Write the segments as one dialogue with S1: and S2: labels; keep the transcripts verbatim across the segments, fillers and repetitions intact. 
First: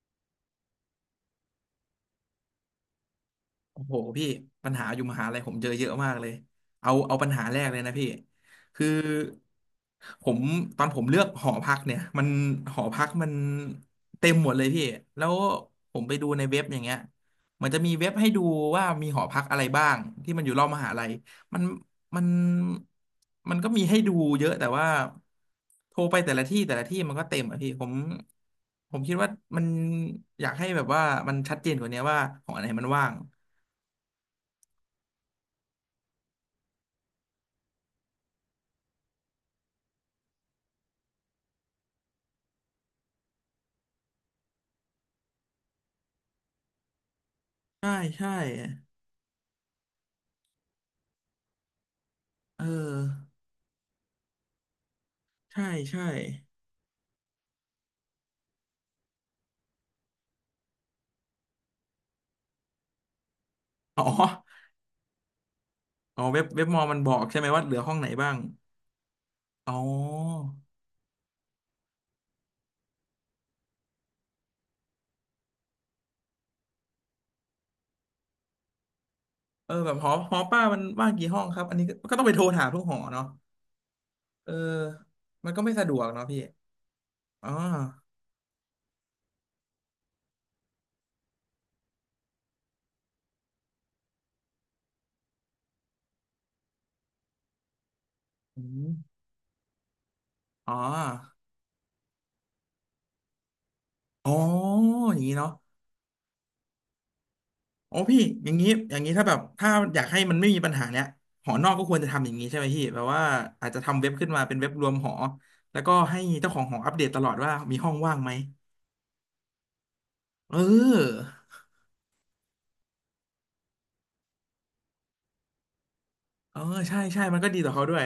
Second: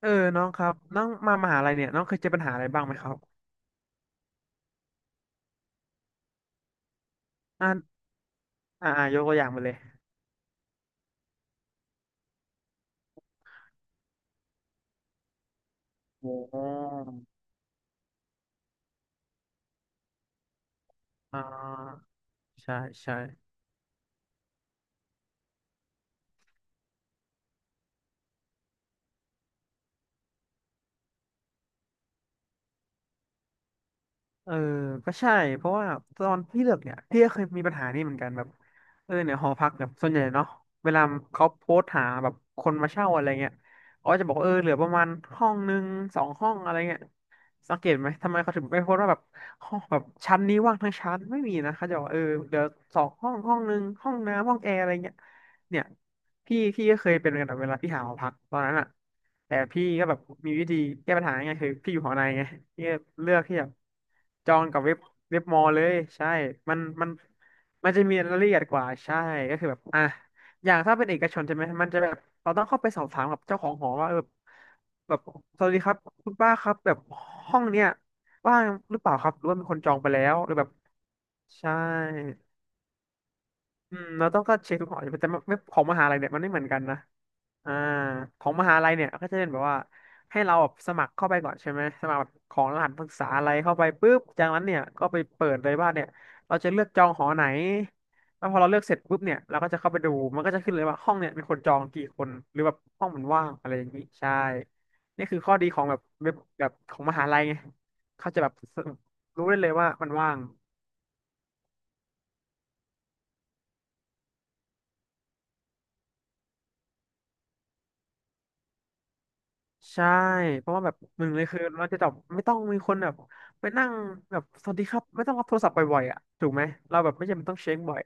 S1: เออน้องครับน้องมามหาลัยเนี่ยน้องเคยเจอปัญหาอะไรบ้างไหมครับ
S2: โอ้โหพี่ปัญหาอยู่มหาลัยผมเจอเยอะมากเลยเอาเอาปัญหาแรกเล
S1: อ่า
S2: ยนะพี่คือ
S1: อ่าอ่ายกตัวอย่างมาเลย
S2: ผมตอนผมเลือกหอพักเนี่ยมันหอพักมันเต็มหมดเลยพี่แล้วผมไป
S1: โอ
S2: ดูในเว็บอย่างเงี้ย
S1: ้
S2: มันจะมีเว็บให้ดูว่ามีหอพักอะไรบ้างที่มันอยู่รอบมหาลัย
S1: อ่
S2: มัน
S1: า
S2: มัน
S1: ใช่ใช่
S2: มันก็มีให้ดูเยอะแต่ว่าโทรไปแต่ละที่แต่ละที่มันก็เต็มอะพี่ผมผมคิดว่ามันอยากให้แบบว่ามันชัดเจนกว่านี้ว่าหอไหนมันว่าง
S1: เออก็ใช่เพราะว่าตอนพี่เลือกเนี่ยพี่ก็เคยมีปัญหานี้เหมือนกันแบบเออเนี่ยหอพักแบบส่วนใหญ่เนาะเวลาเขาโพสต์หาแบบคนมาเช่าอะไรเงี้ยเขาก็จะบอกว่าเออเหลือประมาณห้องหนึ่งสองห้องอะไรเงี้ยสังเก
S2: ใช่
S1: ตไหม
S2: ใช่
S1: ทำไมเขาถึงไม่โพสต์ว่าแบบห้องแบบชั้นนี้ว่างทั้งชั้นไม่มีนะเขาจะบอกว่าเออเดี๋
S2: เอ
S1: ยอสองห้อ
S2: อ
S1: งห้องหนึ่งห้องน้ำห้องแอร์อะไรเงี้ย
S2: ใช่
S1: เนี่ย
S2: ใช่
S1: พี่พี่ก็เคยเป็นเหมือนกันแบบเวลาพี่หาหอพักตอนนั้นอ่ะแต่พี่ก็แบบมีวิธีแก้ปัญหาไงคือพี่อยู่หอในไงพี่ก็เลือกที่แบบ
S2: อ๋อ
S1: จองกับเว็บเว็บมอลเลย
S2: อ๋อ
S1: ใช่
S2: เว็บเว็บ
S1: มั
S2: ม
S1: น
S2: อมัน
S1: มั
S2: บ
S1: น
S2: อกใช่ไหมว่าเหลือ
S1: มั
S2: ห้
S1: น
S2: อง
S1: จะ
S2: ไหน
S1: มี
S2: บ้า
S1: รา
S2: ง
S1: ยละเอียดกว่าใช่ก็คือแบ
S2: อ๋อ
S1: บอ่ะอย่างถ้าเป็นเอกชนใช่ไหมมันจะแบบเราต้องเข้าไปสอบถามกับเจ้าของหอว่าเออแบบสวัสดีครับคุณป้าครับแบบห้องเนี้ยว่างหรือเปล่าครับหรือว่ามี
S2: เออ
S1: คนจ
S2: แบ
S1: อ
S2: บ
S1: ง
S2: ห
S1: ไป
S2: อ
S1: แล้
S2: ห
S1: ว
S2: อ
S1: หรือ
S2: ป้า
S1: แบบ
S2: มันว่างกี่ห้องครับ
S1: ใช่
S2: อันนี้ก็ก็ต้องไปโทรถามทุกหอเนาะ
S1: อืมเราต้อง
S2: เออ
S1: ก็เช็คทุกหออยู่แต่
S2: มัน
S1: ไม่
S2: ก็ไม่
S1: ของ
S2: สะด
S1: ม
S2: ว
S1: หา
S2: ก
S1: ลัย
S2: เนาะ
S1: เนี่ย
S2: พี่
S1: มันไม่เหมือนกันนะ
S2: อ๋อ
S1: อ่าของมหาลัยเนี่ยก็จะเป็นแบบว่าให้เราแบบสมัครเข้าไปก่อนใช่ไหมสมัครแบบของรหัสนักศึกษาอะไรเข้าไปปุ๊บจากนั้นเนี่ยก็ไปเปิดเลยว่าเนี่ยเราจะเลือกจองหอไหนแล้วพอ
S2: อื
S1: เราเลือกเสร็จปุ๊
S2: ม
S1: บเนี่ยเราก็จะเข้าไปดูมันก็จะ
S2: อ๋อ
S1: ขึ้นเลยว่าห้องเนี่ยมีคนจองกี่คนหรือแบบห้องมันว่างอะไรอย่างนี้
S2: อ๋
S1: ใช่
S2: ออย่าง
S1: นี่
S2: นี้
S1: คือ
S2: เนาะ
S1: ข้อดีของแบบเว็บแบบของมหาลัยไง
S2: โอ้พี่
S1: เขาจะ
S2: อ
S1: แบ
S2: ย่า
S1: บ
S2: งนี้อย่างนี้ถ้าแบบ
S1: รู้ได้เล
S2: ถ้า
S1: ยว่า
S2: อยาก
S1: มัน
S2: ให้
S1: ว่า
S2: มัน
S1: ง
S2: ไม่มีปัญหาเนี้ยหอนอกก็ควรจะทำอย่างนี้ใช่ไหมพี่แบบว่าอาจจะทำเว็บขึ้นมาเป็นเว็บรวมหอแล้วก็ให้เจ้าของหออัปเดตตลอดว่ามีห้องว่างไหม
S1: ใช่
S2: เอ
S1: เพราะว่าแบบห
S2: อ
S1: นึ่งเลยคือเราจะจบบไม่ต้องมีคนแบบไปนั่งแบบสวัสดีครับไม่ต้องรับโทรศัพท์บ่อยๆอ่ะถูก
S2: เออ
S1: ไหม
S2: ใช่
S1: เราแบบ
S2: ใช่
S1: ไม่จำ
S2: มัน
S1: เป็น
S2: ก็
S1: ต้อ
S2: ดี
S1: ง
S2: ต่อ
S1: เช็ค
S2: เขาด้
S1: บ่อ
S2: ว
S1: ย
S2: ย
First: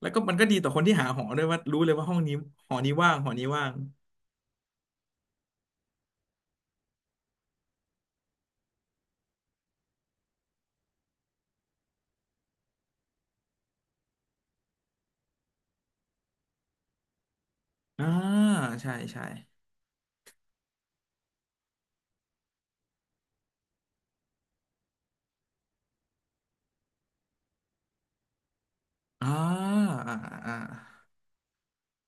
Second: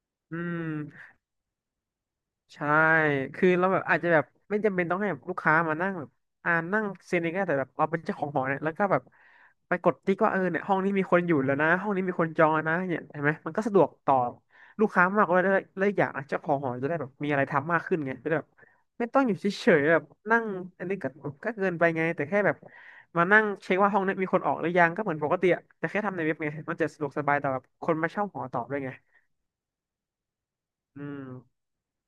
S2: แล้วก็มั
S1: อื
S2: นก็ดีต่อคนที่หา
S1: ม
S2: หอด้วยว่ารู้เลยว่าห้องนี้
S1: ใช่
S2: หอนี้ว่างหอนี้
S1: คือ
S2: ว่า
S1: เรา
S2: ง
S1: แบบอาจจะแบบไม่จำเป็นต้องให้แบบลูกค้ามานั่งแบบอ่านั่งเซ็นเองก็ได้แต่แบบเราเป็นเจ้าของหอเนี่ยแล้วก็แบบไปกดติ๊กว่าเออเนี่ยห้องนี้มีคนอยู่แล้วนะห้องนี้มีคนจองแล้วนะเนี่ยเห็นไหมมันก็สะดวกต่อลูกค้ามากกว่าแล้แลวอกอย่างนะเจ้าของหอจะได้แบบมีอะไรทำมากขึ้น
S2: อ่า
S1: ไงจะได้แบบ
S2: ใช่
S1: ไม่ต้อ
S2: ใช่
S1: งอยู่เฉยๆแบบนั่งอันนี้ก็ก็เกินไปไงแต่แค่แบบมานั่งเช็คว่าห้องนี้มีคนออกหรือยังก็เหมือนปกติอะแต่แค่ทำในเว็บไงมันจะสะดวกสบายต่อแบบคนมาเช่าหอต่อด้วยไง
S2: อ่าอ่าอ่า
S1: อืม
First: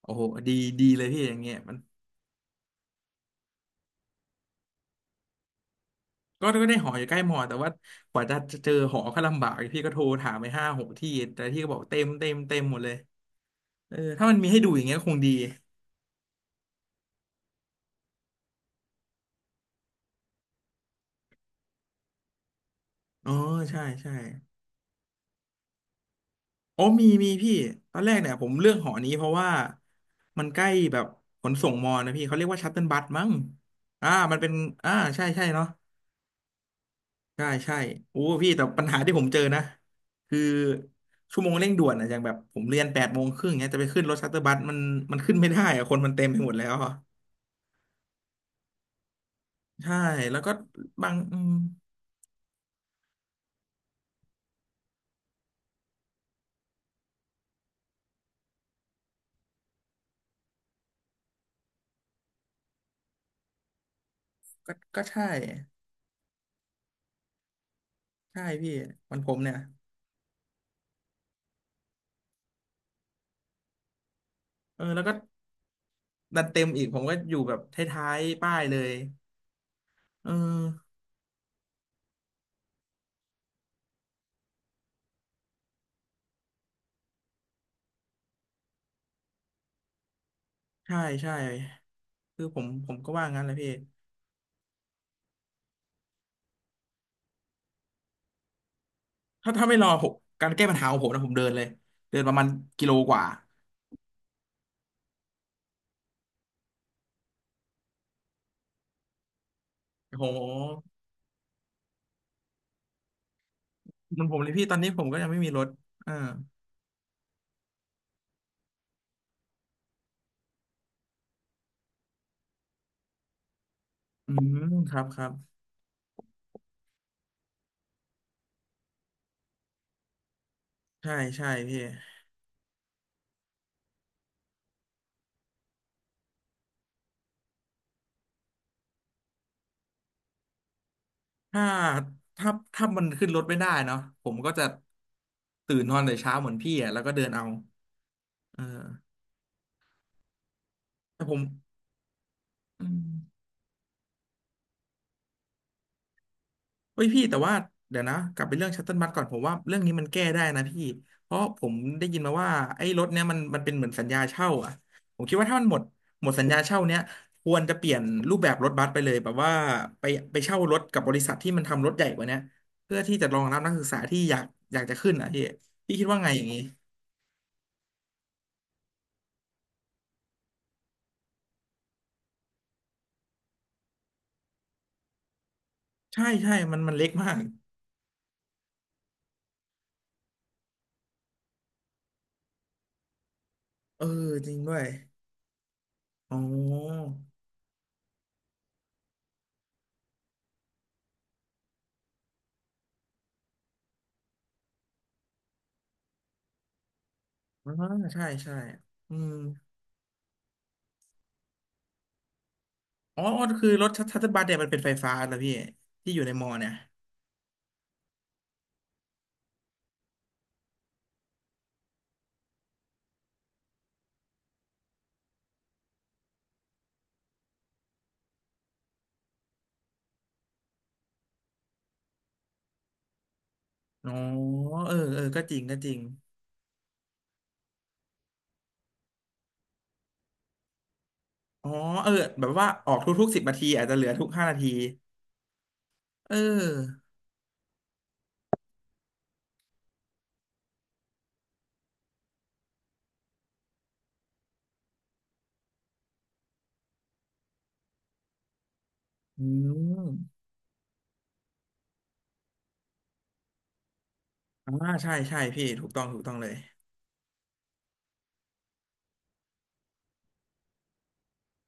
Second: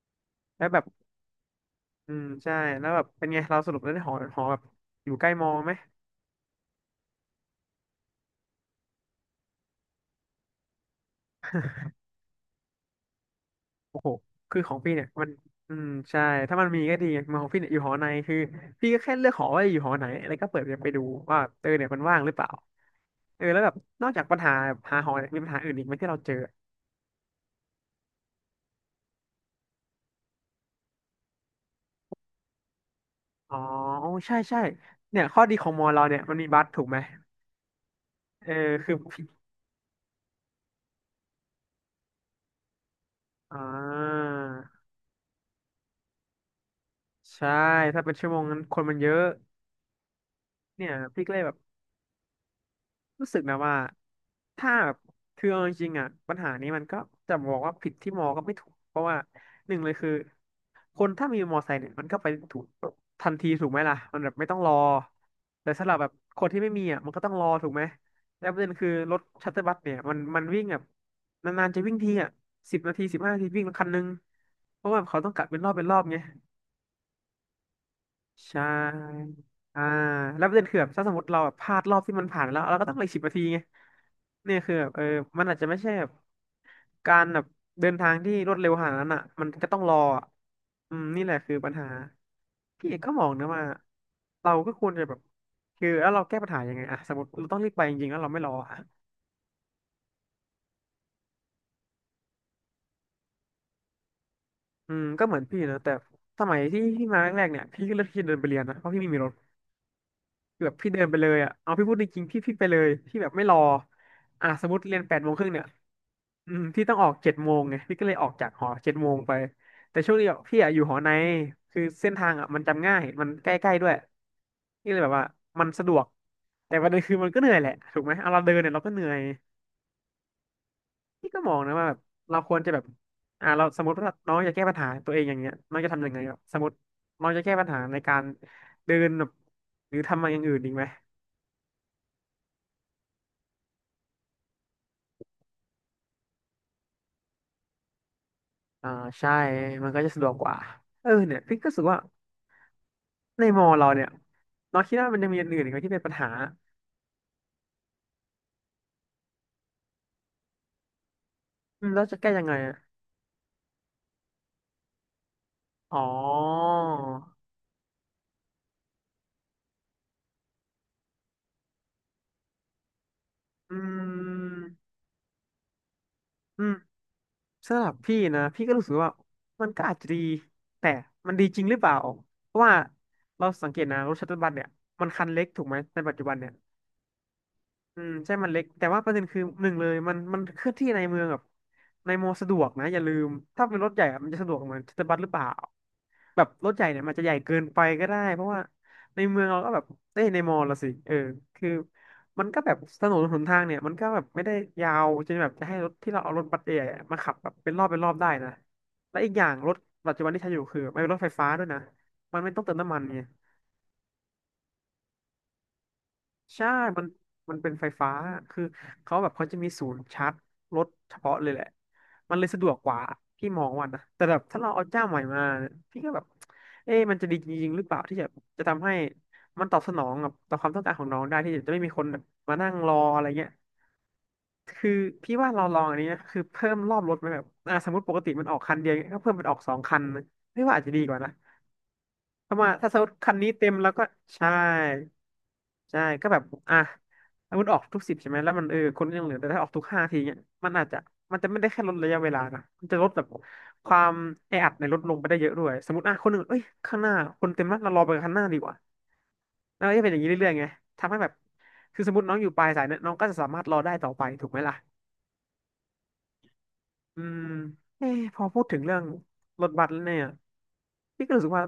S2: โอ้โหดี
S1: แล้วแบบ
S2: ดีเลยพี่อย่างเงี้ยมัน
S1: อืมใช่แล้วแบบเป็นไงเราสรุปแล้วได้หอหอแบบอยู่ใกล้มอไหม
S2: ก็ก็ได้หออยู่ใกล้มอแต่ว่ากว่าจะเจอหอก็ลำบากพี่ก็โทรถามไปห้าหกที่แต่ที่ก็บอกเต็มเต็มเต็มหมดเลยเออ
S1: โอ้โห
S2: ถ้ามันมี
S1: คื
S2: ให้
S1: อ
S2: ดู
S1: ของ
S2: อย่าง
S1: พี่
S2: เงี้ย
S1: เนี่ย
S2: คง
S1: มั
S2: ดี
S1: นอืมใช่ถ้ามันมีก็ดีมอของพี่เนี่ยอยู่หอในคือพี่ก็แค่เลือกหอว่าอยู่หอไหนแล้วก็เปิดไปดูว่าเออเนี่ยมันว่างหรือเปล่า
S2: อ๋อ
S1: เออแล้วแบบ
S2: ใช่
S1: นอ
S2: ใช่
S1: กจากปัญหาหาหอเนี่ยมีปัญหาอื่นอีกไหมที่เราเจอ
S2: โอ้มีมีพี่ตอนแรกเนี่ยผมเลือกหอนี้เพราะว่ามันใกล้แบบขนส่งมอนะพี่เขาเรียกว่าชัตเติลบัสมั้ง
S1: อ๋อ
S2: อ่ามั
S1: ใช่
S2: นเป็น
S1: ใช่
S2: อ่า
S1: เนี่
S2: ใช่
S1: ยข้อ
S2: ใช่
S1: ดีข
S2: เนาะ
S1: องมอเราเนี่ยมันมีบัสถูกไหม
S2: ใช่ใช่โอ้
S1: เอ
S2: พี่
S1: อ
S2: แต่ปัญ
S1: คือ
S2: หาที่ผมเจอนะคือชั่วโมงเร่งด่วนอะอย่างแบบผมเรียนแปดโมงครึ่ง
S1: อ่
S2: เนี้ยจะไปขึ้นรถ
S1: า
S2: ชัตเติลบัสมันมันขึ้นไม่ได้อะคนมันเต็มไปหมดแล้วอะ
S1: ใช่ถ้าเป็นชั่วโมงนั้นคนมันเยอะ
S2: ใช่แล้วก็
S1: เนี่ย
S2: บาง
S1: พี่ก็
S2: อื
S1: เลย
S2: ม
S1: แบบ รู้สึกนะว่าถ้าแบบคือเอาจริงๆอ่ะปัญหานี้มันก็จะบอกว่าผิดที่มอก็ไม่ถูกเพราะว่าหนึ่งเลยคือคนถ้ามีมอไซค์เนี่ยมันก็ไปถูกทันทีถูกไหมล่ะมันแบบไม่ต้องร
S2: ก็
S1: อ
S2: ก็ใช่
S1: แต่สำหรับแบบคนที่ไม่มีอ่ะมันก็ต้องรอถูกไหม
S2: ใช่
S1: แล้วประเด็
S2: พี่
S1: นคือร
S2: มัน
S1: ถ
S2: ผม
S1: ชัต
S2: เนี่ย
S1: เตอร์บัสเนี่ยมันมันวิ่งแบบนานๆจะวิ่งทีอ่ะสิบนาทีสิบห้านาทีวิ่งคันนึง
S2: เอ
S1: เพ
S2: อ
S1: ราะ
S2: แล้
S1: ว่า
S2: วก็
S1: เขาต้องกะเป็นรอบเป็นรอบไง
S2: ดันเต็มอีกผมก็อยู่แบบท้ายๆป้าย
S1: ใช่
S2: เลย
S1: อ่า
S2: เออ
S1: แล้วประเด็นคือแบบถ้าสมมติเราแบบพลาดรอบที่มันผ่านไปแล้วเราก็ต้องเหลือสิบนาทีไงเนี่ยคือแบบเออมันอาจจะไม่ใช่แบบการแบบเดินทางที่รวดเร็วขนาดนั้นอ่ะมันก็ต้องรออะอื
S2: ใช่
S1: มนี่แห
S2: ใช่
S1: ละคือปัญหา
S2: คือผมผ
S1: พี่เอ
S2: ม
S1: ก
S2: ก็
S1: ก็ม
S2: ว่า
S1: อง
S2: งั้น
S1: นะ
S2: แหละ
S1: ว่า
S2: พี่
S1: เราก็ควรจะแบบคือแล้วเราแก้ปัญหายังไงอะสมมติเราต้องรีบไปจริงๆแล้วเราไม่รออะ
S2: ถ้าถ้าไม่รอผมการแก้ปัญหาของผมนะผมเดินเลยเดินประมาณกิโลกว่า
S1: อืมก็เหมือนพี่นะแต่สมัยที่พี่มาแรกๆเนี่ยพี่ก็เลือกที่จะเดินไปเรียนนะเพราะพี่ไม่มีรถ
S2: โอ้โห
S1: คือแบบพี่เดินไปเลยอ่ะเอาพี่พูดจริงๆพี่พี่ไปเลยพี่แบบไม่รอ
S2: มันผมเล
S1: อ่ะ
S2: ยพี่
S1: สม
S2: ต
S1: ม
S2: อน
S1: ติ
S2: นี้
S1: เรี
S2: ผ
S1: ยน
S2: ม
S1: แป
S2: ก็
S1: ด
S2: ยั
S1: โม
S2: ง
S1: ง
S2: ไม่
S1: ครึ่
S2: มี
S1: ง
S2: ร
S1: เนี่ย
S2: ถอ่า
S1: อืมพี่ต้องออกเจ็ดโมงไงพี่ก็เลยออกจากหอเจ็ดโมงไปแต่ช่วงนี้อะพี่อะอยู่หอในคือเส้นทางอ่ะมันจำง่ายมันใกล้ๆด้วย
S2: อืม
S1: นี่
S2: ค
S1: เล
S2: รั
S1: ย
S2: บ
S1: แบบ
S2: ครั
S1: ว่า
S2: บ
S1: มันสะดวกแต่ประเด็นคือมันก็เหนื่อยแหละถูกไหมเอาเราเดินเนี่ยเราก็เหนื่อย
S2: ใช่
S1: พี่ก็
S2: ใช่
S1: มองนะ
S2: พี่
S1: ว่าแบบเราควรจะแบบอ่าเราสมมติว่าน้องจะแก้ปัญหาตัวเองอย่างเงี้ยน้องจะทำยังไงครับสมมติน้องจะแก้ปัญหาในการเดินแบบหรือทำอะไรอย่างอื่นอีกไหม
S2: ถ้าถ้าถ้ามันขึ้นรถไม่ได้เนาะผมก็จะตื่นนอนแต่เช้าเหมือนพี่อ่ะแล้วก็เดินเอาเออ
S1: อ่าใช่มันก็จะสะดวกกว่าเออ
S2: แต่ผ
S1: เนี่ย
S2: ม
S1: พี่ก็รู้สึกว่า
S2: อืม
S1: ในมอเราเนี่ยเราคิดว่ามันยังมีอย่างอื่นอีกไหมที่เป็นปัญหา
S2: เฮ้ยพี่แต่ว่าเดี๋ยวนะกลับไปเรื่องชัตเติลบัสก่อนผมว่าเรื่องนี้มันแก้ได้นะพี่เพราะผม
S1: อืมแล้
S2: ได้
S1: วจะ
S2: ยิน
S1: แก้
S2: มา
S1: ยัง
S2: ว่า
S1: ไง
S2: ไอ้
S1: อะ
S2: รถเนี้ยมันมันเป็นเหมือนสัญญาเช่าอ่ะผมคิดว่าถ้ามันหมด
S1: อ๋อ
S2: หมดสัญญาเช่าเนี้ยควรจะเปลี่ยนรูปแบบรถบัสไปเลยแบบว่าไปไปเช่ารถกับบริษัทที่มันทำรถใหญ่กว่าเนี้ยเพื่อที่จะรองรับนัก
S1: อื
S2: ศึกษาที่อยากอยาก
S1: ม
S2: จะขึ้นอ่ะพี่พี่คิดว่าไงอย่างนี้
S1: อืมสำหรับพี่นะพี่ก็รู้สึกว่ามันก็อาจจะดีแต่มันดีจริงหรือเปล่าเพราะว่าเราสังเกตนะรถชัตเทิลบัสเนี่ยมันคันเล็กถูกไหมในปัจ
S2: ใช่
S1: จุบันเนี่
S2: ใช่
S1: ย
S2: มันมันเล็กมาก
S1: อืมใช่มันเล็กแต่ว่าประเด็นคือหนึ่งเลยมันมันเคลื่อนที่ในเมืองแบบในมอสะดวกนะอย่าลืมถ้าเป็นรถให
S2: เออ
S1: ญ่อะมันจะ
S2: จ
S1: สะด
S2: ริ
S1: ว
S2: ง
S1: ก
S2: ด้
S1: เห
S2: ว
S1: มือ
S2: ย
S1: นชัตเตอร์บัสหรือเปล่า
S2: อ๋
S1: แบบรถใหญ่เนี่ย
S2: อ
S1: มันจะใหญ่เกินไปก็ได้เพราะว่าในเมืองเราก็แบบเอ้ยในมอละสิเออคือมันก็แบบถนนหนทางเนี่ยมันก็แบบไม่ได้ยาวจนแบบจะให้รถที่เราเอารถบัสใหญ่ๆมาขับแบบเป็
S2: อ่า
S1: นรอบเป็นรอบ
S2: ใช่
S1: ได้นะ
S2: ใช่อื
S1: และอี
S2: ม
S1: กอย่างรถปัจจุบันที่ใช้อยู่คือมันเป็นรถไฟฟ้าด้วยนะมันไม่ต้องเติมน้ำมัน
S2: อ๋
S1: ไง
S2: อคือรถชัตเทิลบัสเนี่ยมันเป็นไฟฟ้าแล้วพี่ที่อยู่ในมอ
S1: ใช่
S2: เนี่ย
S1: มันมันเป็นไฟฟ้า คือเขาแบบเขาจะมีศูนย์ชาร์จรถเฉพาะเลยแหละ มันเลยสะดวกกว่าพี่มองว่านะแต่แบบถ้าเราเอาเจ้าใหม่มา พี่ก็แบบเอ๊ะมันจะดีจริงๆหรือเปล่าที่จะจะทำให้มันตอบสนองกับต่อความต้องการของน้องได้ที่จะไม่มีคนแบบมานั่งรออะไรเงี้ย
S2: อ๋อ
S1: คือ
S2: เออเออ
S1: พี่
S2: ก็
S1: ว่า
S2: จริง
S1: เรา
S2: ก็
S1: ลอง
S2: จริ
S1: อัน
S2: ง
S1: นี้นะคือเพิ่มรอบรถไหมแบบอ่าสมมติปกติมันออกคันเดียวเงี้ยก็เพิ่มเป็นออกสองคันนะพี่ว่าอาจจะดีกว่านะ
S2: อ๋อเออแบ
S1: เพ
S2: บ
S1: ราะ
S2: ว่า
S1: ว่า
S2: อ
S1: ถ้า
S2: อ
S1: ส
S2: ก
S1: มมติ
S2: ทุก
S1: คั
S2: ๆ
S1: น
S2: สิบ
S1: นี้
S2: นาที
S1: เต็ม
S2: อาจ
S1: แล้ว
S2: จะเห
S1: ก็
S2: ลือทุกห้า
S1: ใช่
S2: นาที
S1: ใช่ก็
S2: เ
S1: แบบอ่ะ
S2: ออ
S1: ถ้ามันออกทุกสิบใช่ไหมแล้วมันเออคนก็ยังเหลือแต่ถ้าออกทุกห้าทีเนี่ยมันอาจจะมันจะไม่ได้แค่ลดระยะเวลานะมันจะลดแบบความแออัดในรถลงไปได้เยอะด้วยสมมติอ่ะคนหนึ่งเอ้ยข้างหน้าคนเต็มแล้วเรารอไปข้างหน้าดีกว่า
S2: อืม
S1: แล้วก็จะเป็นอย่างนี้เรื่อยๆไงทำให้แบบคือสมมติน้องอยู่ปลายสายเนี่ยน้องก็จะสามารถรอได้ต่อไปถูกไหม
S2: อ่า
S1: ล่ะ
S2: ใช่ใช่พี่ถูกต้องถูกต้องเลย
S1: อืมเอ้พอพูดถึงเรื่องรถบัสแล้วเนี่ยพี่ก็รู้สึกว่า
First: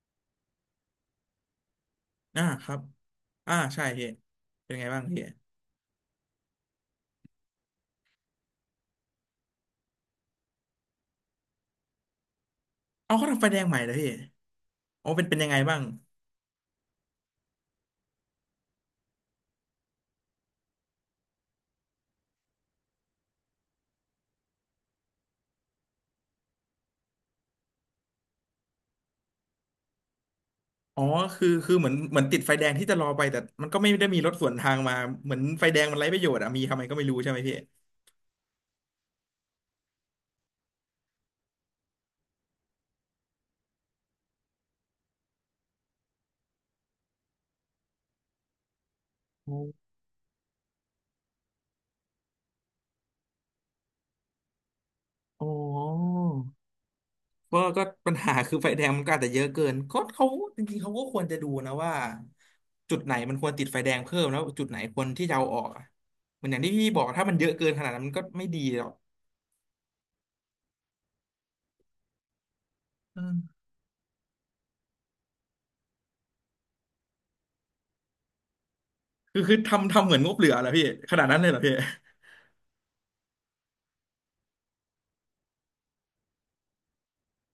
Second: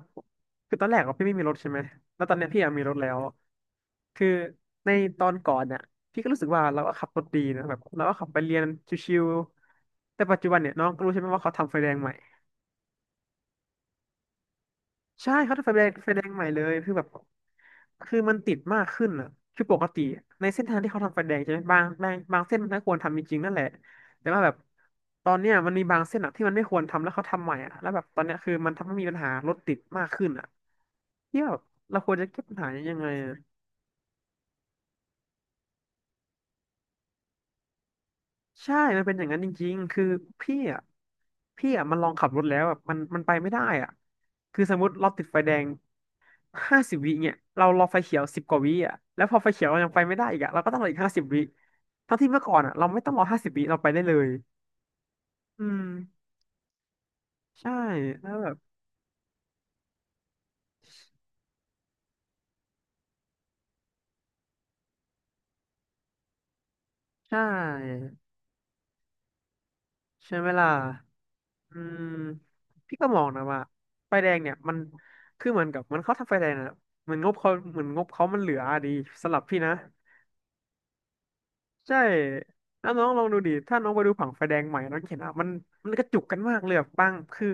S1: คือตอนแรกอะพี่ไม่มีรถใช่ไหมแล้วตอน
S2: อ่า
S1: เนี้ยพี่
S2: ค
S1: อะ
S2: รับ
S1: มีรถแล้ว
S2: อ่าใช่พี่
S1: คือ
S2: เป็นไง
S1: ใน
S2: บ้างพี่
S1: ตอนก่อนเนี่ยพี่ก็รู้สึกว่าเราก็ขับรถดีนะแบบเราก็ขับไปเรียนชิวๆแต่ปัจจุบันเนี่ยน้องก็รู้ใช่ไหมว่าเขาทำไฟแดงใหม่
S2: เอาเขาทำไฟแดงใหม่เหรอพี่อ๋อเป็น
S1: ใช่
S2: เป็นยัง
S1: เขา
S2: ไง
S1: จะไฟ
S2: บ้า
S1: แด
S2: ง
S1: งไฟแดงใหม่เลยคือแบบคือมันติดมากขึ้นอ่ะคือปกติในเส้นทางที่เขาทำไฟแดงใช่ไหมบางบางบางเส้นมันก็ควรทำจริงๆนั่นแหละแต่ว่าแบบตอนเนี้ยมันมีบางเส้นอ่ะที่มันไม่ควรทำแล้วเขาทำใหม่อ่ะแล้วแบบตอนเนี้ยคือมันทำให้มีปัญหารถติดมากขึ้นอ่ะ
S2: อ๋อ
S1: ที่
S2: คือ
S1: แบบ
S2: คือเหมือน
S1: เราคว
S2: เห
S1: ร
S2: มือน
S1: จะ
S2: ติ
S1: แก้
S2: ดไฟ
S1: ปัญ
S2: แด
S1: หา
S2: งที่
S1: ยั
S2: จะ
S1: ง
S2: รอ
S1: ไง
S2: ไปแต่มันก็ไม่ได้มีรถสวนทางมาเหมือนไฟแดงมันไร้ประโยชน์อะมีทำไมก็ไม่รู้ใช่ไหมพี่
S1: ใช่มันเป็นอย่างนั้นจริงๆ คือพี่อ่ะพี่อ่ะมันลองขับรถแล้วแบบมันมันไปไม่ได้อ่ะคือสมมติเราติดไฟแดงห้าสิบวิเนี่ยเรารอไฟเขียวสิบกว่าวิอ่ะแล้วพอไฟเขียวเรายังไปไม่ได้อีกอ่ะเราก็ต้องรออีกห้าสิบวิทั้งที่เมื่อก่อนอ่ะเราไม่ต้องรอห้าสิบวิเราไปได้เลย
S2: อ๋อ
S1: อืม
S2: เ็อร์
S1: ใช่
S2: ก็ปัญ
S1: แล้
S2: หา
S1: วแบ
S2: คื
S1: บ
S2: อไฟแดงมันก็อาจจะเยอะเกินก็เขาจริงๆเขาก็ควรจะดูนะว่าจุดไหนมันควรติดไฟแดงเพิ่มแล้วจุดไหนควรที่จะเอาออกอะเหมือนอย่างที่พี่บอกถ้ามัน
S1: ใช่
S2: เยอะเกินขนาดนั้นมันก็ไม่ดีหรอก
S1: ใช่ไหมล่ะอืมพี่ก็ม
S2: อื
S1: อง
S2: ม
S1: นะว่าไฟแดงเนี่ยมันคือเหมือนกับมันเขาทำไฟแดงนะเหมือนงบเขาเหมือนงบเขามันเหลืออะดีสำห
S2: คื
S1: รั
S2: อ
S1: บ
S2: คือ
S1: พี่นะ
S2: ทำทำเหมือนงบเหลือเหรอพี่ขนาดนั้นเลยเหรอพี่
S1: ใช่แล้วน้องลองดูดิถ้าน้องไปดูผังไฟแดงใหม่น้องเห็นอ่ะมันมันกระจุกกันมากเลยแบบบางคือ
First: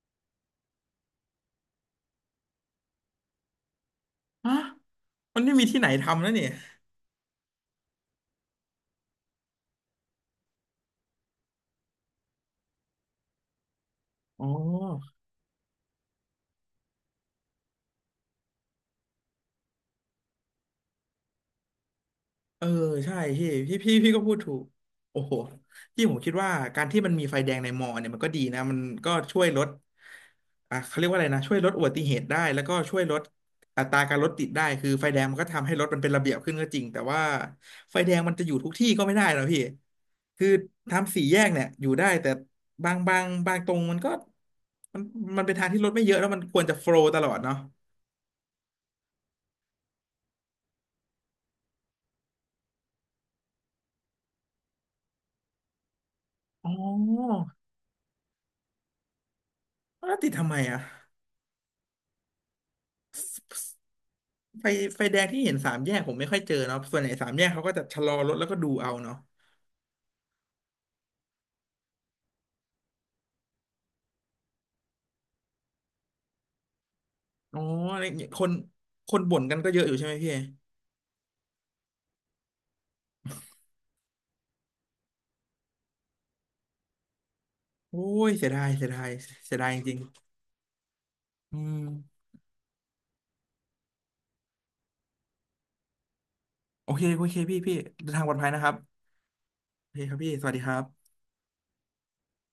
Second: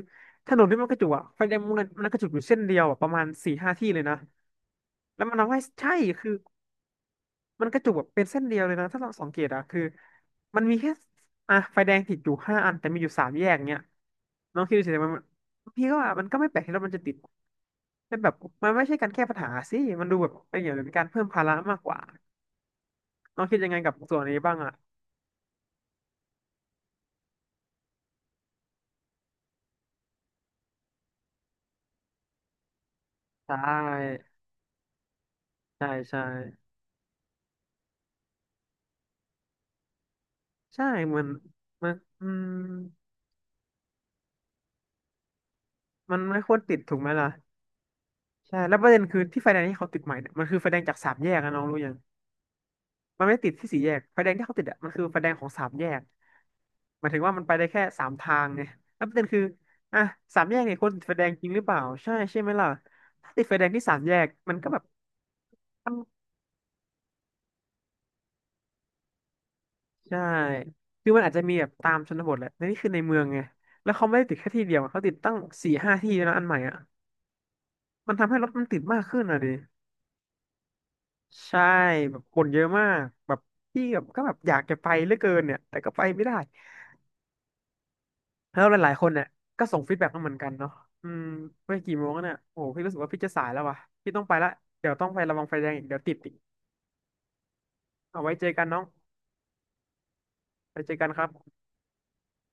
S1: ถนนที่มันกระจุกอ่ะไฟแดงมันมันกระจุกอยู่เส้นเดียวอะประมาณสี่ห้าที่เลยนะ
S2: ฮะ
S1: แล้วมัน
S2: มันไม่
S1: ทำให้
S2: มีที่ไหน
S1: ใช่
S2: ทำแล้
S1: คื
S2: ว
S1: อ
S2: นี่
S1: มันกระจุกแบบเป็นเส้นเดียวเลยนะถ้าเราสังเกตอ่ะคือมันมีแค่อ่ะไฟแดงติดอยู่ห้าอันแต่มีอยู่สามแยกเนี้ย
S2: อ๋อ
S1: น้องคิดดูสิมันพี่ก็ว่ามันก็ไม่แปลกที่รถมันจะติดแต่แบบมันไม่ใช่การแก้ปัญหาสิมันดูแบบเป็นอย่างเป็นการเพิ่มภาระมากกว่า
S2: เออใช่
S1: น้อ
S2: พี่
S1: งคิดยัง
S2: พี่
S1: ไงกั
S2: พี่
S1: บ
S2: พี่
S1: ส่
S2: ก็
S1: วน
S2: พู
S1: นี้
S2: ดถู
S1: บ้าง
S2: ก
S1: อ่ะ
S2: โอ้โหพี่ผมคิดว่าการที่มันมีไฟแดงในมอเนี่ยมันก็ดีนะมันก็ช่วยลดอ่ะเขาเรียกว่าอะไรนะช่วยลดอุบัติเหตุได้แล้วก็ช่วยลด
S1: ใช
S2: อัตราการรถ
S1: ่
S2: ติดได้คือไฟแดงมันก็ทำให้ร
S1: ใช่
S2: ถมันเป็น
S1: ใช่
S2: ระเบียบขึ้นก็จริงแต่ว่าไฟแดงมันจะอยู่ทุกที่ก็ไม่ได้นะพี่คือ
S1: ใช่
S2: ทำ
S1: มั
S2: สี่
S1: น
S2: แยกเนี่ยอ
S1: มั
S2: ยู่
S1: น
S2: ได้
S1: อื
S2: แต่
S1: ม
S2: บางบางบางตรงมันก็มันมันเป็นทางที่รถไม่เย
S1: มั
S2: อะ
S1: น
S2: แล้วมั
S1: ไม่
S2: น
S1: ค
S2: ค
S1: วร
S2: วรจะ
S1: ติด
S2: โฟล
S1: ถูกไห
S2: ว์
S1: ม
S2: ตล
S1: ล่ะ
S2: อดเนาะ
S1: ใช่แล้วประเด็นคือที่ไฟแดงที่เขาติดใหม่เนี่ยมันคือไฟแดงจากสามแยกนะน้องรู้ยังมันไม่ได้ติดที่สี่แยกไฟแดงที่เขาติดอ่ะมันคือไฟแดงของสามแยก
S2: อ๋
S1: หมายถึงว่า
S2: อ
S1: มันไปได้แค่สามทางไงแล้วประเด็นคืออ่ะ
S2: แล้วติด
S1: สา
S2: ทำ
S1: ม
S2: ไม
S1: แยกเนี่ย
S2: อ่ะ
S1: ควรติดไฟแดงจริงหรือเปล่าใช่ใช่ไหมล่ะถ้าติดไฟแดงที่สามแยกมัน
S2: ไฟ
S1: ก็แบบ
S2: ไฟแดงที่เห็นสามแยกผมไม่ค่อยเจอเนาะส่วนใหญ่สามแยกเขาก็จะชะลอรถแล้วก็ดูเอาเนาะ
S1: ใช่คือมันอาจจะมีแบบตามชนบทแหละแต่นี่คือในเมืองไงแล้วเขาไม่ได้ติดแค่ที่เดียวอะเขาติดตั้งสี่ห้าที่แล้วอันใหม่อ่ะ
S2: อ๋ออะไร
S1: มัน
S2: เงี้ย
S1: ทำ
S2: ค
S1: ให้ร
S2: น
S1: ถมันติดมาก
S2: ค
S1: ขึ้
S2: น
S1: น
S2: บ่
S1: อ่ะ
S2: น
S1: ดิ
S2: กันก็เยอะอยู่ใช่ไหมพี่
S1: ใช่แบบคนเยอะมากแบบพี่แบบก็แบบอยากจะไปเหลือเกินเนี่ยแต่ก็ไปไม่ได้
S2: โอ้ยเสีย
S1: แล้
S2: ดา
S1: ว
S2: ย
S1: ห
S2: เสีย
S1: ลาย
S2: ดา
S1: ๆค
S2: ย
S1: นเนี่ย
S2: เสีย
S1: ก็
S2: ดายจ
S1: ส่งฟี
S2: ริ
S1: ด
S2: ง
S1: แบ็กมาเหมือนกันเนาะอืม
S2: ๆอื
S1: ไม่
S2: ม
S1: กี่โมงแล้วเนี่ยโอ้โหพี่รู้สึกว่าพี่จะสายแล้วว่ะพี่ต้องไปละเดี๋ยวต้องไประวังไฟแดงอีกเดี๋ยวติดอีก
S2: โอเคโอเคพี่พี่เดิน
S1: เอา
S2: ทางปล
S1: ไว้
S2: อด
S1: เจ
S2: ภั
S1: อ
S2: ยนะ
S1: กั
S2: ค
S1: น
S2: รับ
S1: น้อง
S2: โอเคครับพี่สวัสดีค
S1: ไป
S2: รั
S1: เจอกัน
S2: บ
S1: ครับ